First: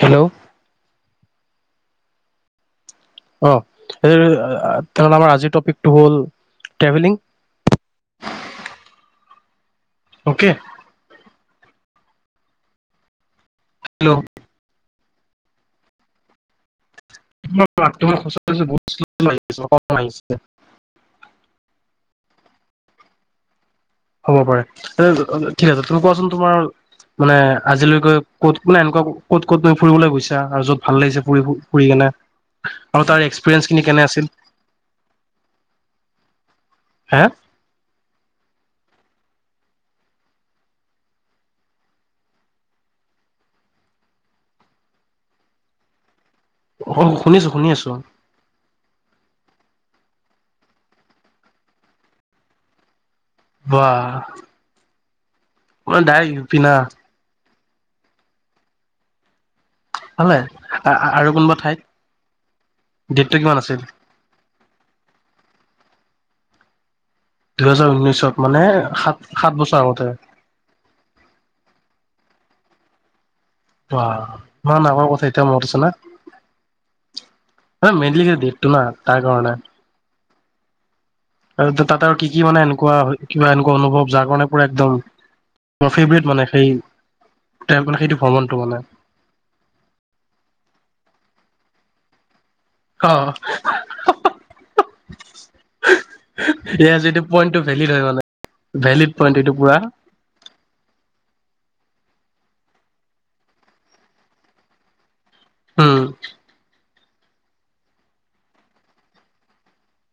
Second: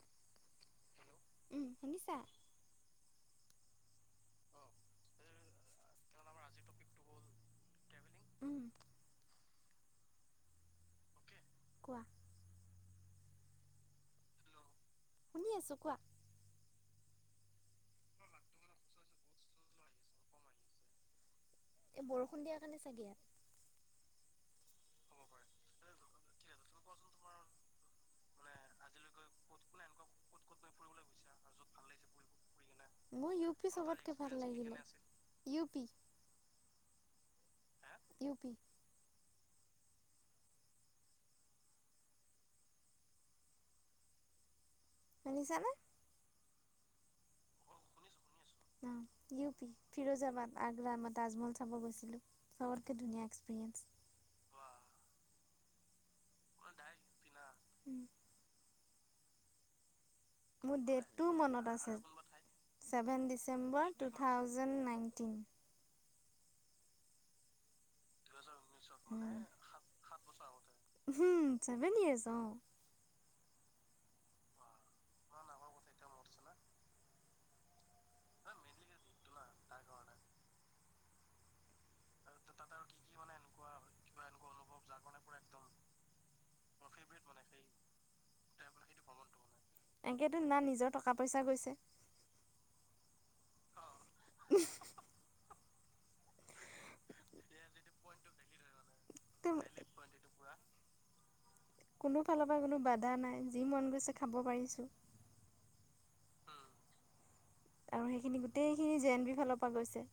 Hello. শুনিছাঁ? অ'। তেনেহলে আমাৰ আজিৰ টপিকটো হ'ল ট্ৰেভেলিং। উম অ'কে। কোৱা? হেল্ল'। শুনি আছোঁ কোৱা। তোমাৰ মাতটো মই সচাঁ ই কৈছো বহুত শ্ল' আহিছে কম আহিছে। এই বৰষুণ দিয়া কাৰণে চাগে। হ'ব পাৰে, ঠিক আছে তুমি কোৱাচোন? তোমাৰ মানে আজিলৈকে ক'তো এনেকুৱা ক'ত ক'ত তুমি ফুৰিবলৈ গৈছা আৰু য'ত ভাল লাগিছে ফু ফুৰি কিনে আৰু তাৰ মোৰ ইউ পি এক্সপিৰিয়েঞ্চ খিনি কেনে চবতকে আছিল? ভাল লাগিলে ইউ পি হে ইউ পি শুনিছা নে? অ শুনিছো, শুনি আছো। অ, ইউ পি, ফিৰোজাবাদ, আগ্ৰা মই তাজমহল চাব গৈছিলো, চবতকে ধুনীয়া এক্সপিৰিয়েঞ্চ ৱাহ। [unintelligible] দাইৰেক ইউপি না উম। ভালে মোৰ আৰু দেটটোও কোনোবা মনত ঠাইত আছে, চেভেন ডেটটো কিমান আছিল December two thousand nine tin. দুহাজাৰ ঊন্নৈছত? মানে সাত সাত বছৰ আগতে। উম ছেভেন ইয়োৰছ অ। বা ইমান আগৰ কথা এতিয়া মনত আছে না আৰে মেইলি ডেটতো না তাৰ কাৰণে। আৰু তাত আৰু কি কি মানে এনেকুৱা কিবা এনেকুৱা অনুভৱ যাৰ কাৰণে পুৰা একদম ফেভৰেট মানে সেই মানে সেইটো ভ্ৰমণটো মানে। এনেকেতো না নিজৰ টকা পইচা গৈছে। অ। [unintelligible] সেয়া যিটো পইণ্টটো ভেলিড হয় মানে। ভেলিড পইণ্ট এইটো পুৰা কোনো ফালৰ পৰা কোনো বাধা নাই যি মন গৈছে খাব পাৰিছোঁ। [unintelligible] আৰু সেইখিনি গোটেইখিনি জে এন বি ফালৰ পৰা গৈছে।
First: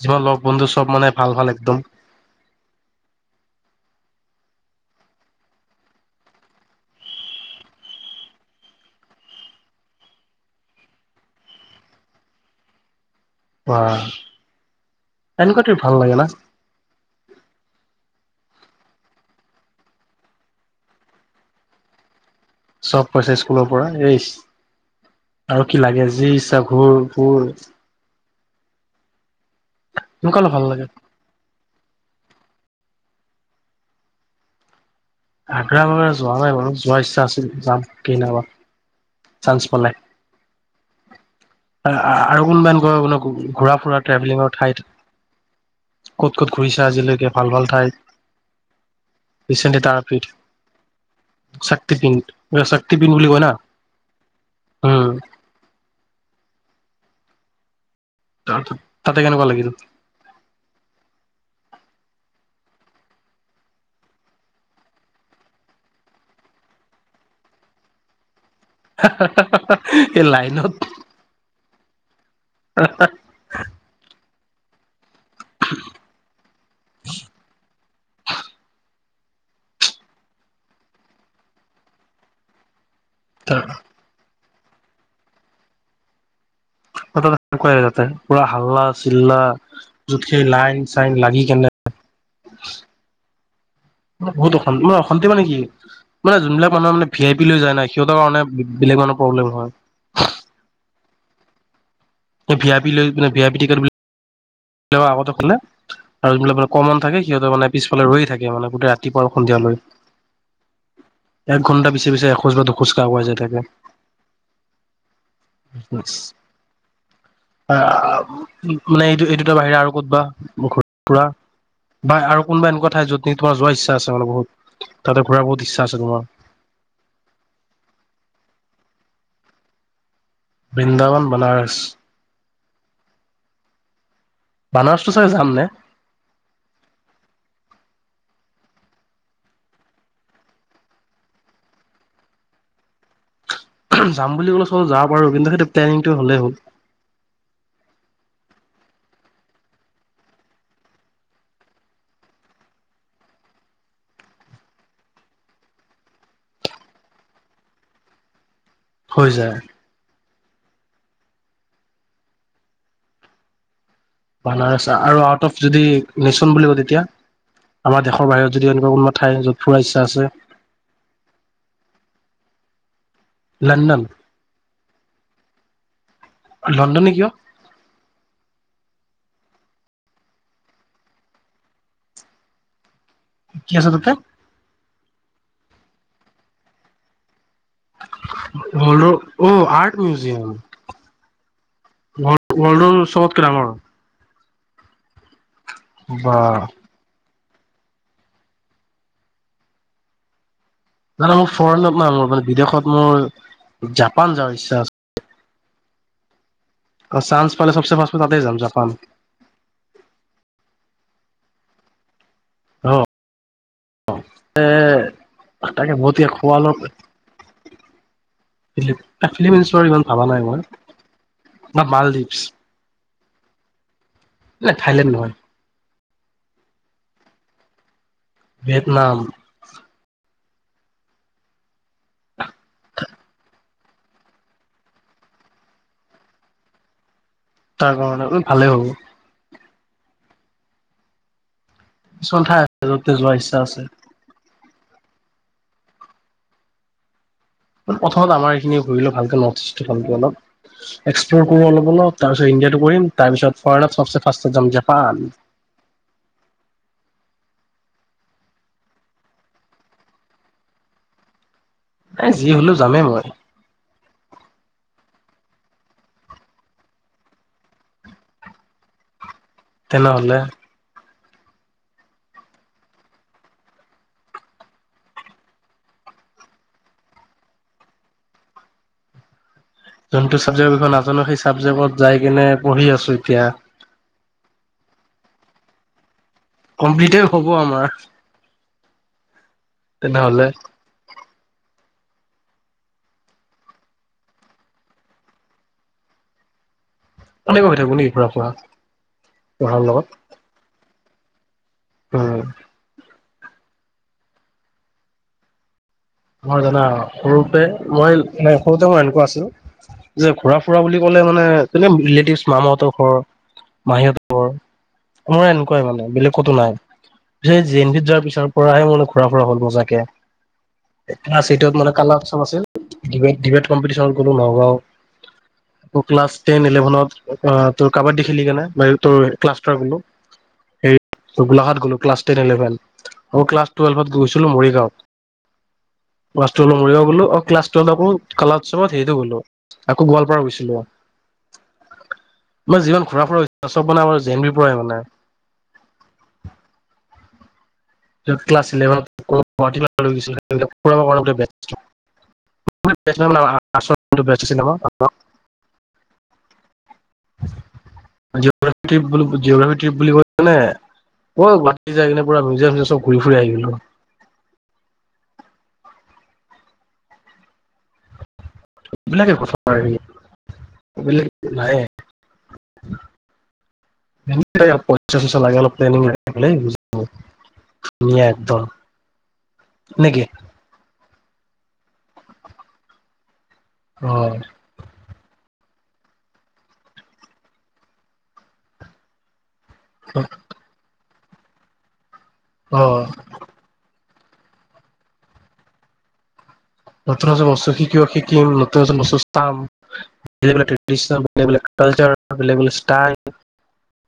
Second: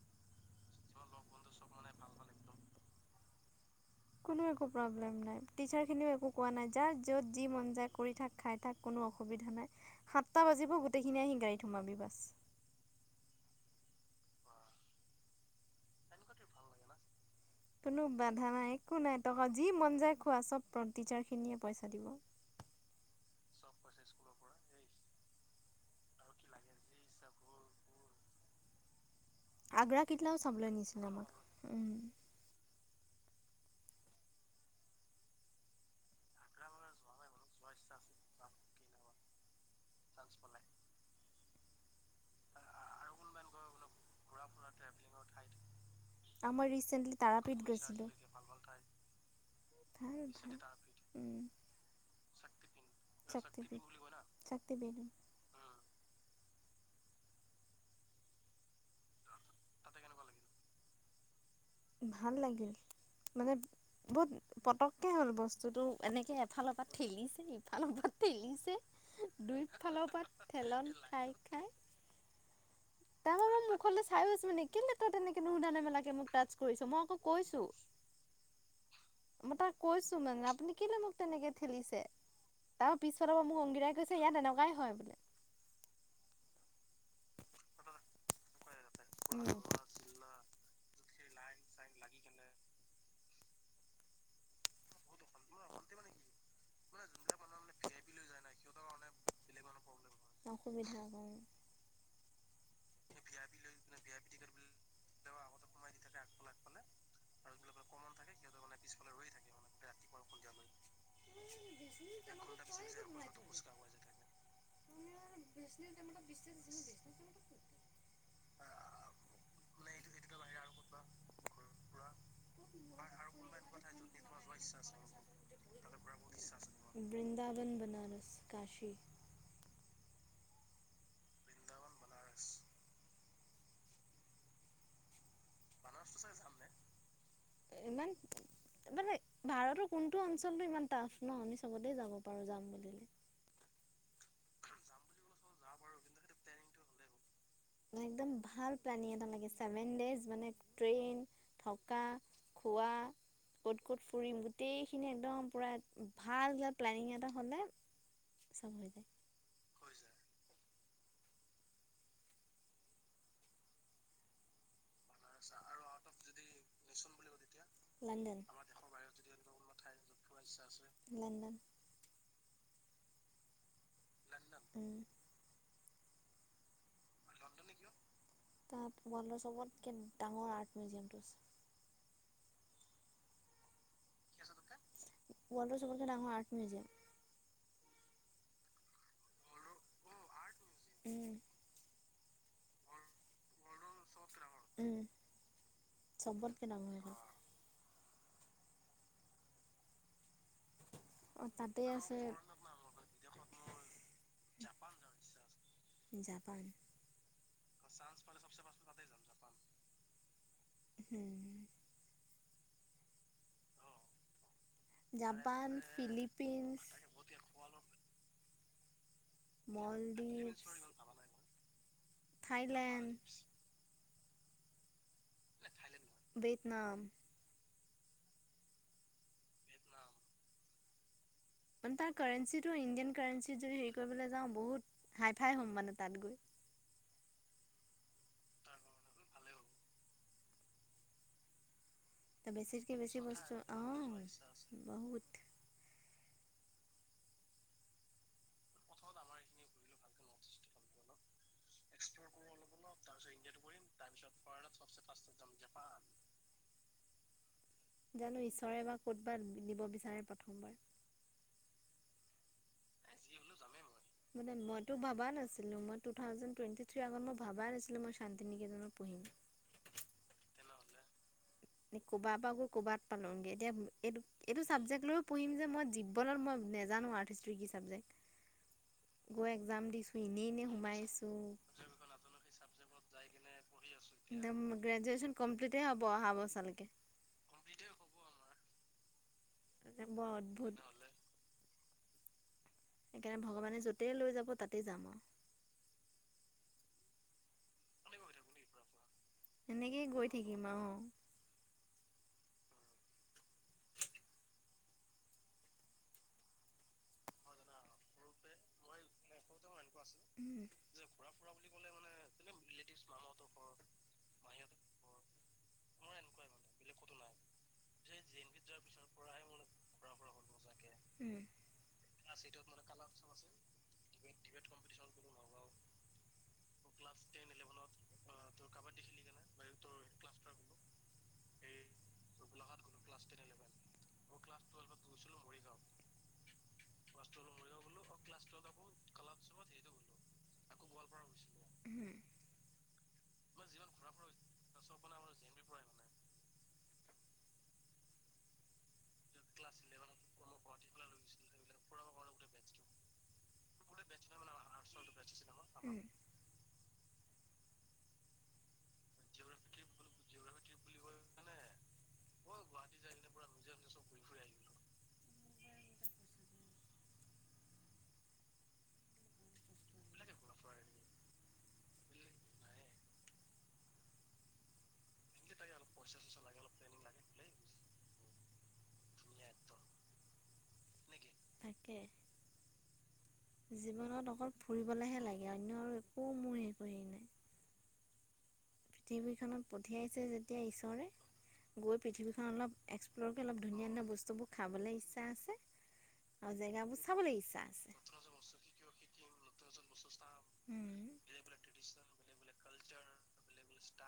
যিমান লগ বন্ধু চব মানে ভাল ভাল একদম। কোনো নাই টিচাৰখিনিও একো কোৱা নাই যাৰ যত যি মন যায় থাক খাই থাক কোনো অসুবিধা নাই সাতটা বাজিব গোটেইখিনি আহি গাড়ীত সোমাবি বাছ। অ এনেকুৱাটো ভাল লাগে ন। কোনো বাধা নাই একো নাই টকা যি মন যায় খোৱা চব টিচাৰ খিনিয়ে পইচা দিব। চব পাইছে স্কুলৰ পৰা এই আৰু কি লাগে যি ইচ্ছা ঘুৰ ফুৰ আগ্ৰা এনেকুৱা কিটাও অলপ ভাল চাবলৈ লাগে নিছিল বাও। আগ্ৰা ভাগা যোৱা নাই মানু যোৱাৰ ইচ্ছা আছিল যাম কেইনাাবা। চাঞ্চ পালে। আৰু কোনোবা কয় আপোন ঘূৰা ফুৰা ট্ৰেভেলিঙৰ ঠাইত ক'ত ক'ত আমাৰ ঘূৰিছা ৰিচেণ্টলি আজিলৈকে ভাল তাৰাপীঠ ভাল গৈছিলোঁ ঠাইত ৰিচেণ্টলি ভাল তাৰপিঠ ভাল শিপিণ্ শক্তিপিণ্ বুলি কয় না। ছাতি বেলু উম তাৰ তাতে কেনেকুৱা লাগিল? ভাল লাগিল মানে বহুত পতককে হ'ল বস্তুতটো এনেকে এফালৰ পৰা ঠেলিছে ইফালৰপ ঠেলিছে। দুই ফালৰ পৰা এই লাইন ঠেলন ডাঙৰ ৰুম মূখলে চাইও আছ নেকে ই তেনেকে নুধ নে মেলাকে মোক টাচ কৰিছ মই আকৌ কৈছো। মই তাক কৈছো মানে আপুনি কিলৈ মোক তেনেকে ঠেলিছে? ত পিছৰ পৰা মোক অংগীতাই কৈছে ইয়াত এনেকুৱা লগাই হয় বোলে। অ কৰা য ৱাহ! হাল্লা চিল্লা উম যুত সেই লাইন চাইন লাগি কেনে বহুত অান্তি মান অশান্তি মানে কি মানে যোনবিলাক মানুহৰ মানে ভি আই পি লৈ যায় নাই সিহঁতৰ কাৰণে বেলেগ মানুহৰ প্ৰব্লেম হয়। অসুবিধা কৰ ভি আ পি লৈ ভি আ পি টিকট আগতে খলে আৰু যবিলাক ব কমন থাকে। সিহঁতে মানে পিছফালে ৰৈে থাকে মানে গোটেই ৰাতিপুৱা আৰু সন্ধিয়াালৈ এক ঘন্টা পিছে পিছে এখোজ বা দু খোজ কাগুৱাই যায় থাকে। আহ মানে এইটো এইটো তাৰ বাহিৰে আৰু ক'তবা ঘ ফুৰা মানে বহুত তাতে ঘূৰা বহুত ইচ্ছা আছে তোমাৰ [inaudible] বৃন্দাবন বনাৰস কাশী। বৃন্দাৱন বনাৰস। বানাৰসটো চাগে যাম। নে [inaudible] ইমান মানে ভাৰতৰ কোনটো অঞ্চলটো ইমান টাফ নহয় আমি চবতে যাব পাৰো যাম বুলিলে। যাম বুলি ক'লে চব যাব পাৰো কিন্তু সেইটো প্লেনিংটো হ'লেই হ'ল। মানে একদম ভাল প্লেনিং এটা লাগে, ছেভেন ডেইজ মানে ট্ৰেইন, থকা, খোৱা, ক'ত ক'ত ফুৰিম গোটেইখিনি একদম পূৰা ভাল ভ প্লেনিং এটা হ'লে হৈ যায় [inaudible] বনাৰস আৰু আউট অফ যদি নেশচন বুলি কওঁ তেতিয়া আমাৰ দেশৰ লণ্ডন বাহিৰত যদি এনেকুৱা কোনোবা ঠাই য'ত ফুৰা ইচ্ছা আছে? London London? উম। লণ্ডনে কিয়? তাত চবতকে ডাঙৰ আৰ্ট মিউজিয়ামটো আছে। কি আচলতে ৱৰ্ল্ডৰ চবতকে ডাঙৰ আৰ্ট মিউজিয়াম। অ ৰহ, অহ আৰ্ট মিউজিয়াম উম ৱৰ্ল্ডৰ, ৱৰ্ল্ডৰ চবতকে ডাঙৰ উম বা চবতকে ডাঙৰ নাই মানে অ মোৰ তাতে ফৰেনত নাই, আছে মোৰ মানে বিদেশত মোৰ জাপান যোৱাৰ ইচ্ছা আছে। জাপান অহ চান্স পালে চবছে ফাৰ্ষ্ট তাতে যাম, জাপান। হম অহ, অ এ জাপান তাকে বহুত খোৱা ফিলিপিনছ [unintelligible] ফিলিম ষ্টৰী ইমান ভাবা নাই মলদ্বীপ, মই, নহ মালদ্বীপছ থাইলেণ্ড, না থাইলেণ্ড নহয়। ভিতনাম ভিতনাম তাৰ কাৰেঞ্চিত এইটো ইণ্ডিয়ান কাৰাৰেঞ্চি যদি ই কৰিবলৈ যাওঁ বহুত, হাই ফাই হ'ম মানে তাত গৈ। তাৰ কাৰণে [unintelligible] ভালেই হব। কিছুমান ঠাই আছে কেমিষ্ট্ৰিতকে য'তে বেছি যোৱাৰ ইচ্ছা বস্তু, আছে। অ', বহুত। প্ৰথমত আমাৰ এইখিনি ঘূৰি লওঁ ভালকে নৰ্থ ইষ্ট ভালকে অলপ এক্স কৰোঁ অলপ, অলপ তাৰপিছত ইণ্ডিয়াটো কৰিম, তাৰপিছত ফৰেনত চব চে, ফাষ্টত যাম জাপান। জানো ঈশ্বৰে বা ক'তবা নিব বিচাৰে প্ৰথমবাৰ! এ যি হলেও যামেই মই। মানে মইতো ভাবাই নাছিলো, মই টু ঠাউজেন টুৱেন্টি থ্ৰিত ম-মই ভাবাই নাছিলো মই শান্তিনী কীৰ্ত্তনো পঢ়িম। তেনেহ'লে ক'বাপা গৈ ক'বাত পালোগে। এতিয়া এট-এটো চাবজেক্ট লৈও পঢ়িম যে, মই জীৱনত মই নেজানো আৰ্থ হিষ্ট্ৰি কি চাবজেক্ট। গৈ এক যোনটো চাবজেক্ট বিষয়ে নাজানো, সেই চাবজেক্টত যাই কিনে পঢ়ি আছো এতিয়া। গ্ৰেজুৱেচন কমপ্লিটে হব অহা ব কমপ্লিতে হ'ব আমাৰ। এ বৰ তেনেহলে অদ্ভুত। সেইকাৰণে ভগৱানে য'তেই লৈ যাব, তাতেই যাম আৰু। এনেকৈ গৈ থাকো নেকি ফুৰা-কৰা, পঢ়াৰ এনেকেই গৈ লগত? থাকিম আৰু উম। মই জানা, সৰুপে, মই মানে সৰুতে মই এনেকুৱা আছিলো যে ঘুৰা-ফুৰা বুলি ক'লে মানে এনে ৰিলেটিভচ মামাহঁতৰ ঘৰ, মাহীতৰ ঘৰ। মই এনেকুৱাই মানে বেলেগ ক'তো নাই। হে জে এন ভিত যোৱাৰ পিছৰ পৰাহে মই ঘুৰা-ফুৰা হ'ল মজাকে। ক্লচ য়েইটত মানে কালাৰ অপচন আছিল [unintelligible] ক্লাছ টেন-ইলেভেনত অ', তোৰ কাবা্ডী খেলি কেনে তোৰ ক্লাষ্টাৰ গ'লো। হেইত গোলাঘাট গ'লো ক্লাছ টেন-ইলেভেন। মই ক্লাছ টেলভত গৈছিলো মৰিগাঁও। ক্লাছ টুৱেল্ভত মৰিগাঁও গ'লো আৰু [unintelligible] আকৌ গোৱালপাৰা গৈছিলোঁ, মই যিমান ঘূৰা-ফুৰা চব মানে আমাৰ জেনবিৰ পৰাই মানে। টো ক্লাচ ইলেভেনত অলপ গুৱাহাটীৰ পৰা লৈ গৈছিলে এইবিলাক লগ কৰাওঁতে ব্যস্ত, [unintelligible] [unintelligible] ট্ৰিপ বোলো জিঅগ্ৰাফি ট্ৰিপ বুলি কৈ কিনে ঐ গুৱাহাটী যাই কিনে পৰা মিউজিয়াম [unintelligible] চব ঘূৰি-ফুৰি আহি গ'লো। এইবিলাকে কথা এইবিলাক নায়ে [unintelligible] [unintelligible] অলপ তেলো মাৰি পেলাই গুচি আহো, [unintelligible] নেকি? তাকে। অ জীৱনত অকল ফুৰিবলেহে লাগ অন্য আৰু একো মই হেৰি নাই। পৃথিৱীখনত অ পঠিয়াইছে যেতিয়া ঈশ্বৰে বহুত পৃথিৱখন অলপ এক্সপ্লৰকে অলপ ধুনীয়া-ধুনীয়া বস্ তু বোৰ খাবলে ইচ্ছা আছে। আৰু জেগাবোৰ চাবলৈ নতুন-নতুন ইচ্ছা বস্তু আছে। শিকিও শিকিম, নতুন-নতুন বস্তু চাম। [inaudible] বেলেগ- বেলেগ উম। ট্ৰেডিচন, বেলেগ-বেলেগ কালচাৰ, বেলেগ- বেলেগ চি [unintelligible]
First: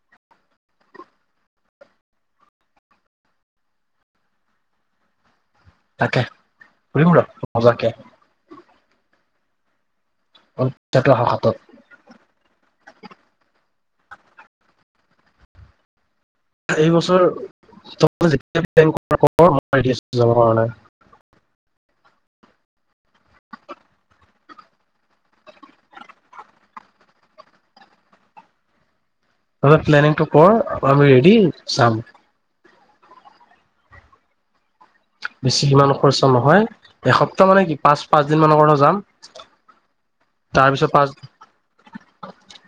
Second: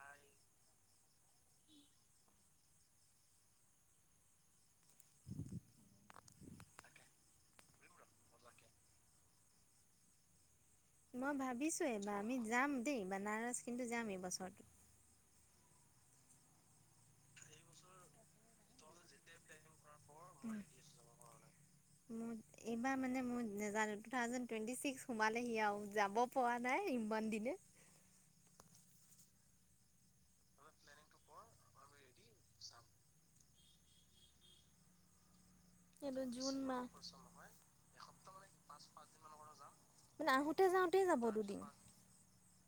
অকে [unintelligible] অ মই ভাবিছো এইবাৰ আমি যাম দেই বানাৰস কিন্তু যাম এইবছৰ এই বছৰ [unintelligible] আইডিয়াচ যাব কাৰণে এইবাৰ মানে মই নাজানো টু থাউজে টুৱেণ্টি চিক্স সোমালেহি আৰু যাব পৰা নাই ইমান দিনে তহতে প্লানিংটো কৰ আমি ৰেডি চাম [unintelligible] বেছি ইমান এইটো খৰচা জুন নহয় মাহ এসপ্তাহ মানে কি পাঁচ পাঁচ দিন মানৰ কাৰণে যাম আহোতে তাৰ পিছত যাওঁতেই পাঁচ যাব দুদিন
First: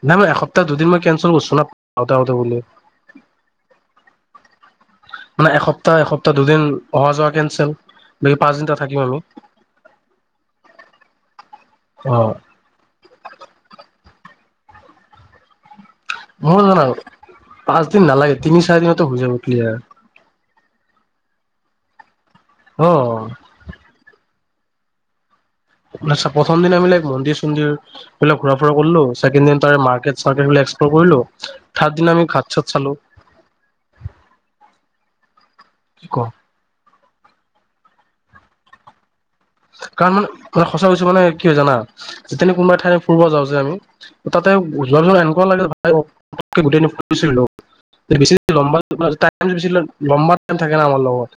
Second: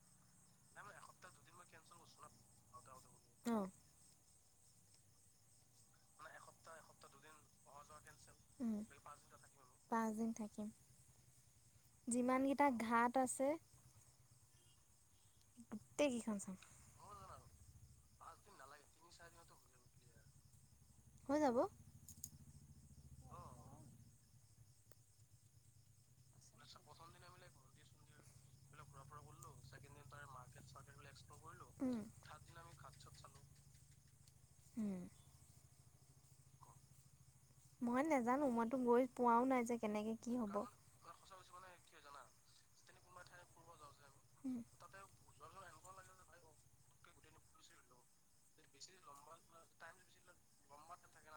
নাই নাই এসপ তা দুদিন মই কেনঞ্চেল কৰছো না আউতে আউতে বুলি অঁ মানে এসপ্তাহ এসপ্তাহ দুদিন অহা যোৱা কেনচেল বে পাঁচদিন তাত উম। থাকিম আৰু যিমানগিটা ঘাট আছে গোটেই গিখন চাম মোৰ জানা পাঁচ দিন নালাগে, তিনি-চাৰি দিনত ত' হৈ যাব ক্লিয়াৰ। হৈ যাব। অহ। আচ্ছা, প্ৰথম দিনা আমি লাইক মন্দিৰ-চন্দিৰ বিলাক ঘূৰা ফূৰা কৰলো, চেকেণ্ড দিন তাৰ মাৰ্কেট- চাৰ্কেট বিলাক এক্সফ্লৰ কৰিলো, থাৰ্ড উম দিনা আমি ঘাট-চাট চালো। উম কি ক'? মই নেজানো, মইতো গৈ পোৱাও নাই যে কাৰণ কেনেকে কি হ'ব। মানে সঁচা কৈছোঁ মানে কি হয় জানা? যেতেনি কোনবাই ঠাই ফুৰব যাওঁ যে আমি তাতে যোৱা পিছত এনেকুৱা লাগে [unintelligible] [unintelligible] লম্বা টাইম থাকে না আমাৰ লগত।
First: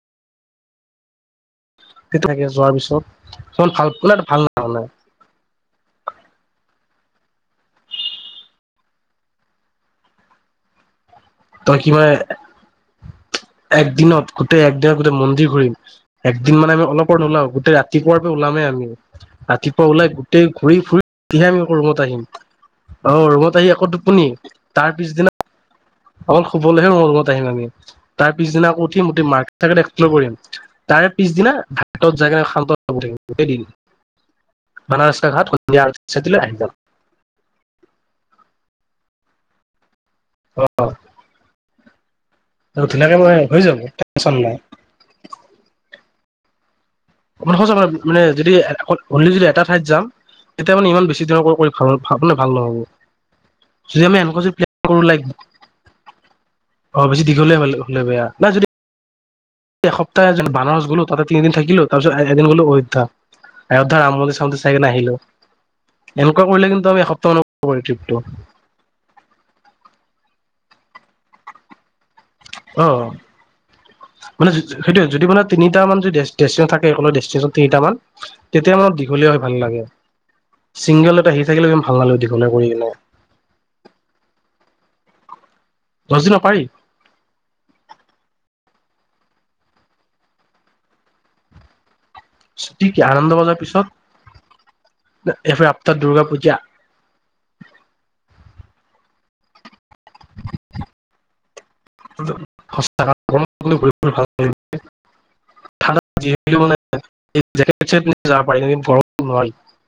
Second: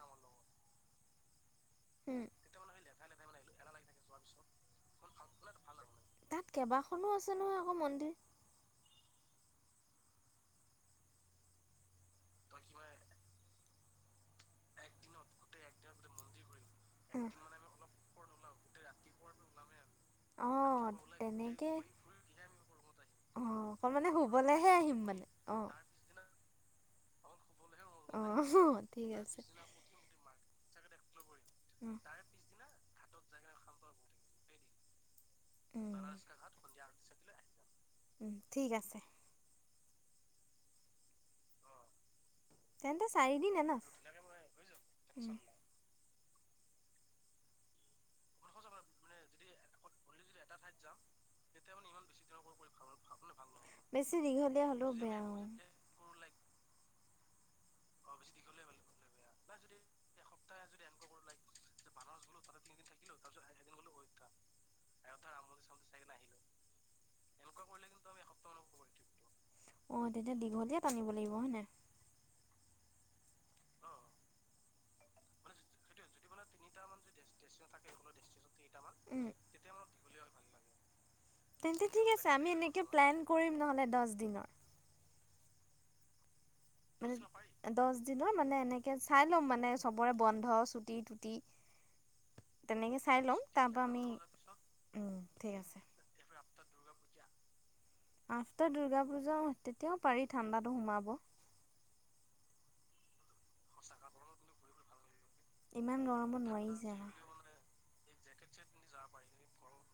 উম থাকে যোৱাৰ পিছত, ইমান ভাল [unintelligible] ভাল হয়। তাত কেইবাখনো আছে নহয় আকৌ মন্দিৰ তই কিবা হয় এক দিনত গোটেই এক দিনত গোটেই মন্দিৰ ঘূৰিম এক দুদিন মানে আমি অলপ নলাওঁ গোতেই ৰাতিপুৱাৰ পুৱাৰ ওলাম ওম ৰাতি ওলাই গোটেই ঘূৰি অ' ফুৰিহে আমি তেনেকে আকৌ ৰুমত আহিম অ ৰুমত আহি আকৌ অকল মানে টোপনি শুবলেহে তাৰ আহিম মানে পিছদিনা অ'। অকল শুবলৈহে মোৰ ৰুমত আহিম আমি তাৰ পিছদিনা অ' আকৌ উঠিম ঠিক আছে। ৰ্মাৰ্কেট [unintelligible] কৰিম তাৰ পিছদিনা উম। ভাৰত যায় কাৰ শান্ত গোটেই দিন উম। মানৰ উম, ঠিক আছে [unintelligible] অ তেন্তে ধুনীয়াকে মই হৈ চাৰিদিনে ন? যাব টেনচন নাই উম, [unintelligible] মানে যদি গধূিল যদি এটা ঠাইত যাম এতিয়া মানে ইমান বেছিদিনৰ ভাল মে ভাল নহব যদি বেছি আমি এনেুৱা যদি দীঘলীয়া হ'লেও বেয়া প্লেন অ'। অ বেছি দিঘলীয়া হলে লু বেয়া না যদি এসপ্তাহ বানাৰছ গলো তাতেতিদিন থাকিলো তাৰ পিছত এদিন গলো অয়োধ্য অয়োধ্যা ৰাধা [unintelligible] চাইনে আহিলো এনেকুৱা কৰিলে কিন্তু আমি এসপ্তাহ অনুৱ কৰি্ অ' [unintelligible] তেতিয়া দীঘলীয়া টানিব লাগিব হয়নে অ মানে সেইটো যদি মানে তিনিট মান য থাকে দেইচটেচন তিনিট মান তেতিয়া মানে উম, দীঘলীয়া হৈ ভাল লাগে চিংগল এটা আহি থাকিলে তেন্তে ভাল ঠিক নালাগে আছে আমি দীঘলীয়া কৰি এনেকে কিনে প্লেন কৰিম নহ'লে দহ দিনৰ। দছদিনৰ পাৰি মানে দহ দিনৰ মানে এনেকে চাই ল'ম মানে চবৰে বন্ধ চুটি তুটি সতি আনন্দ বজাৰ উম পিছত ঠিক এফ আছে আপ্তাৰ দুূৰ্গা পূজা আফটা দুৰ্গা পূজা ম তেতিয়া পাৰি ঠাণ্ডাতো সোমাব ইমান গৰমত [unintelligible] নোৱাৰি যে আমাৰ [unintelligible]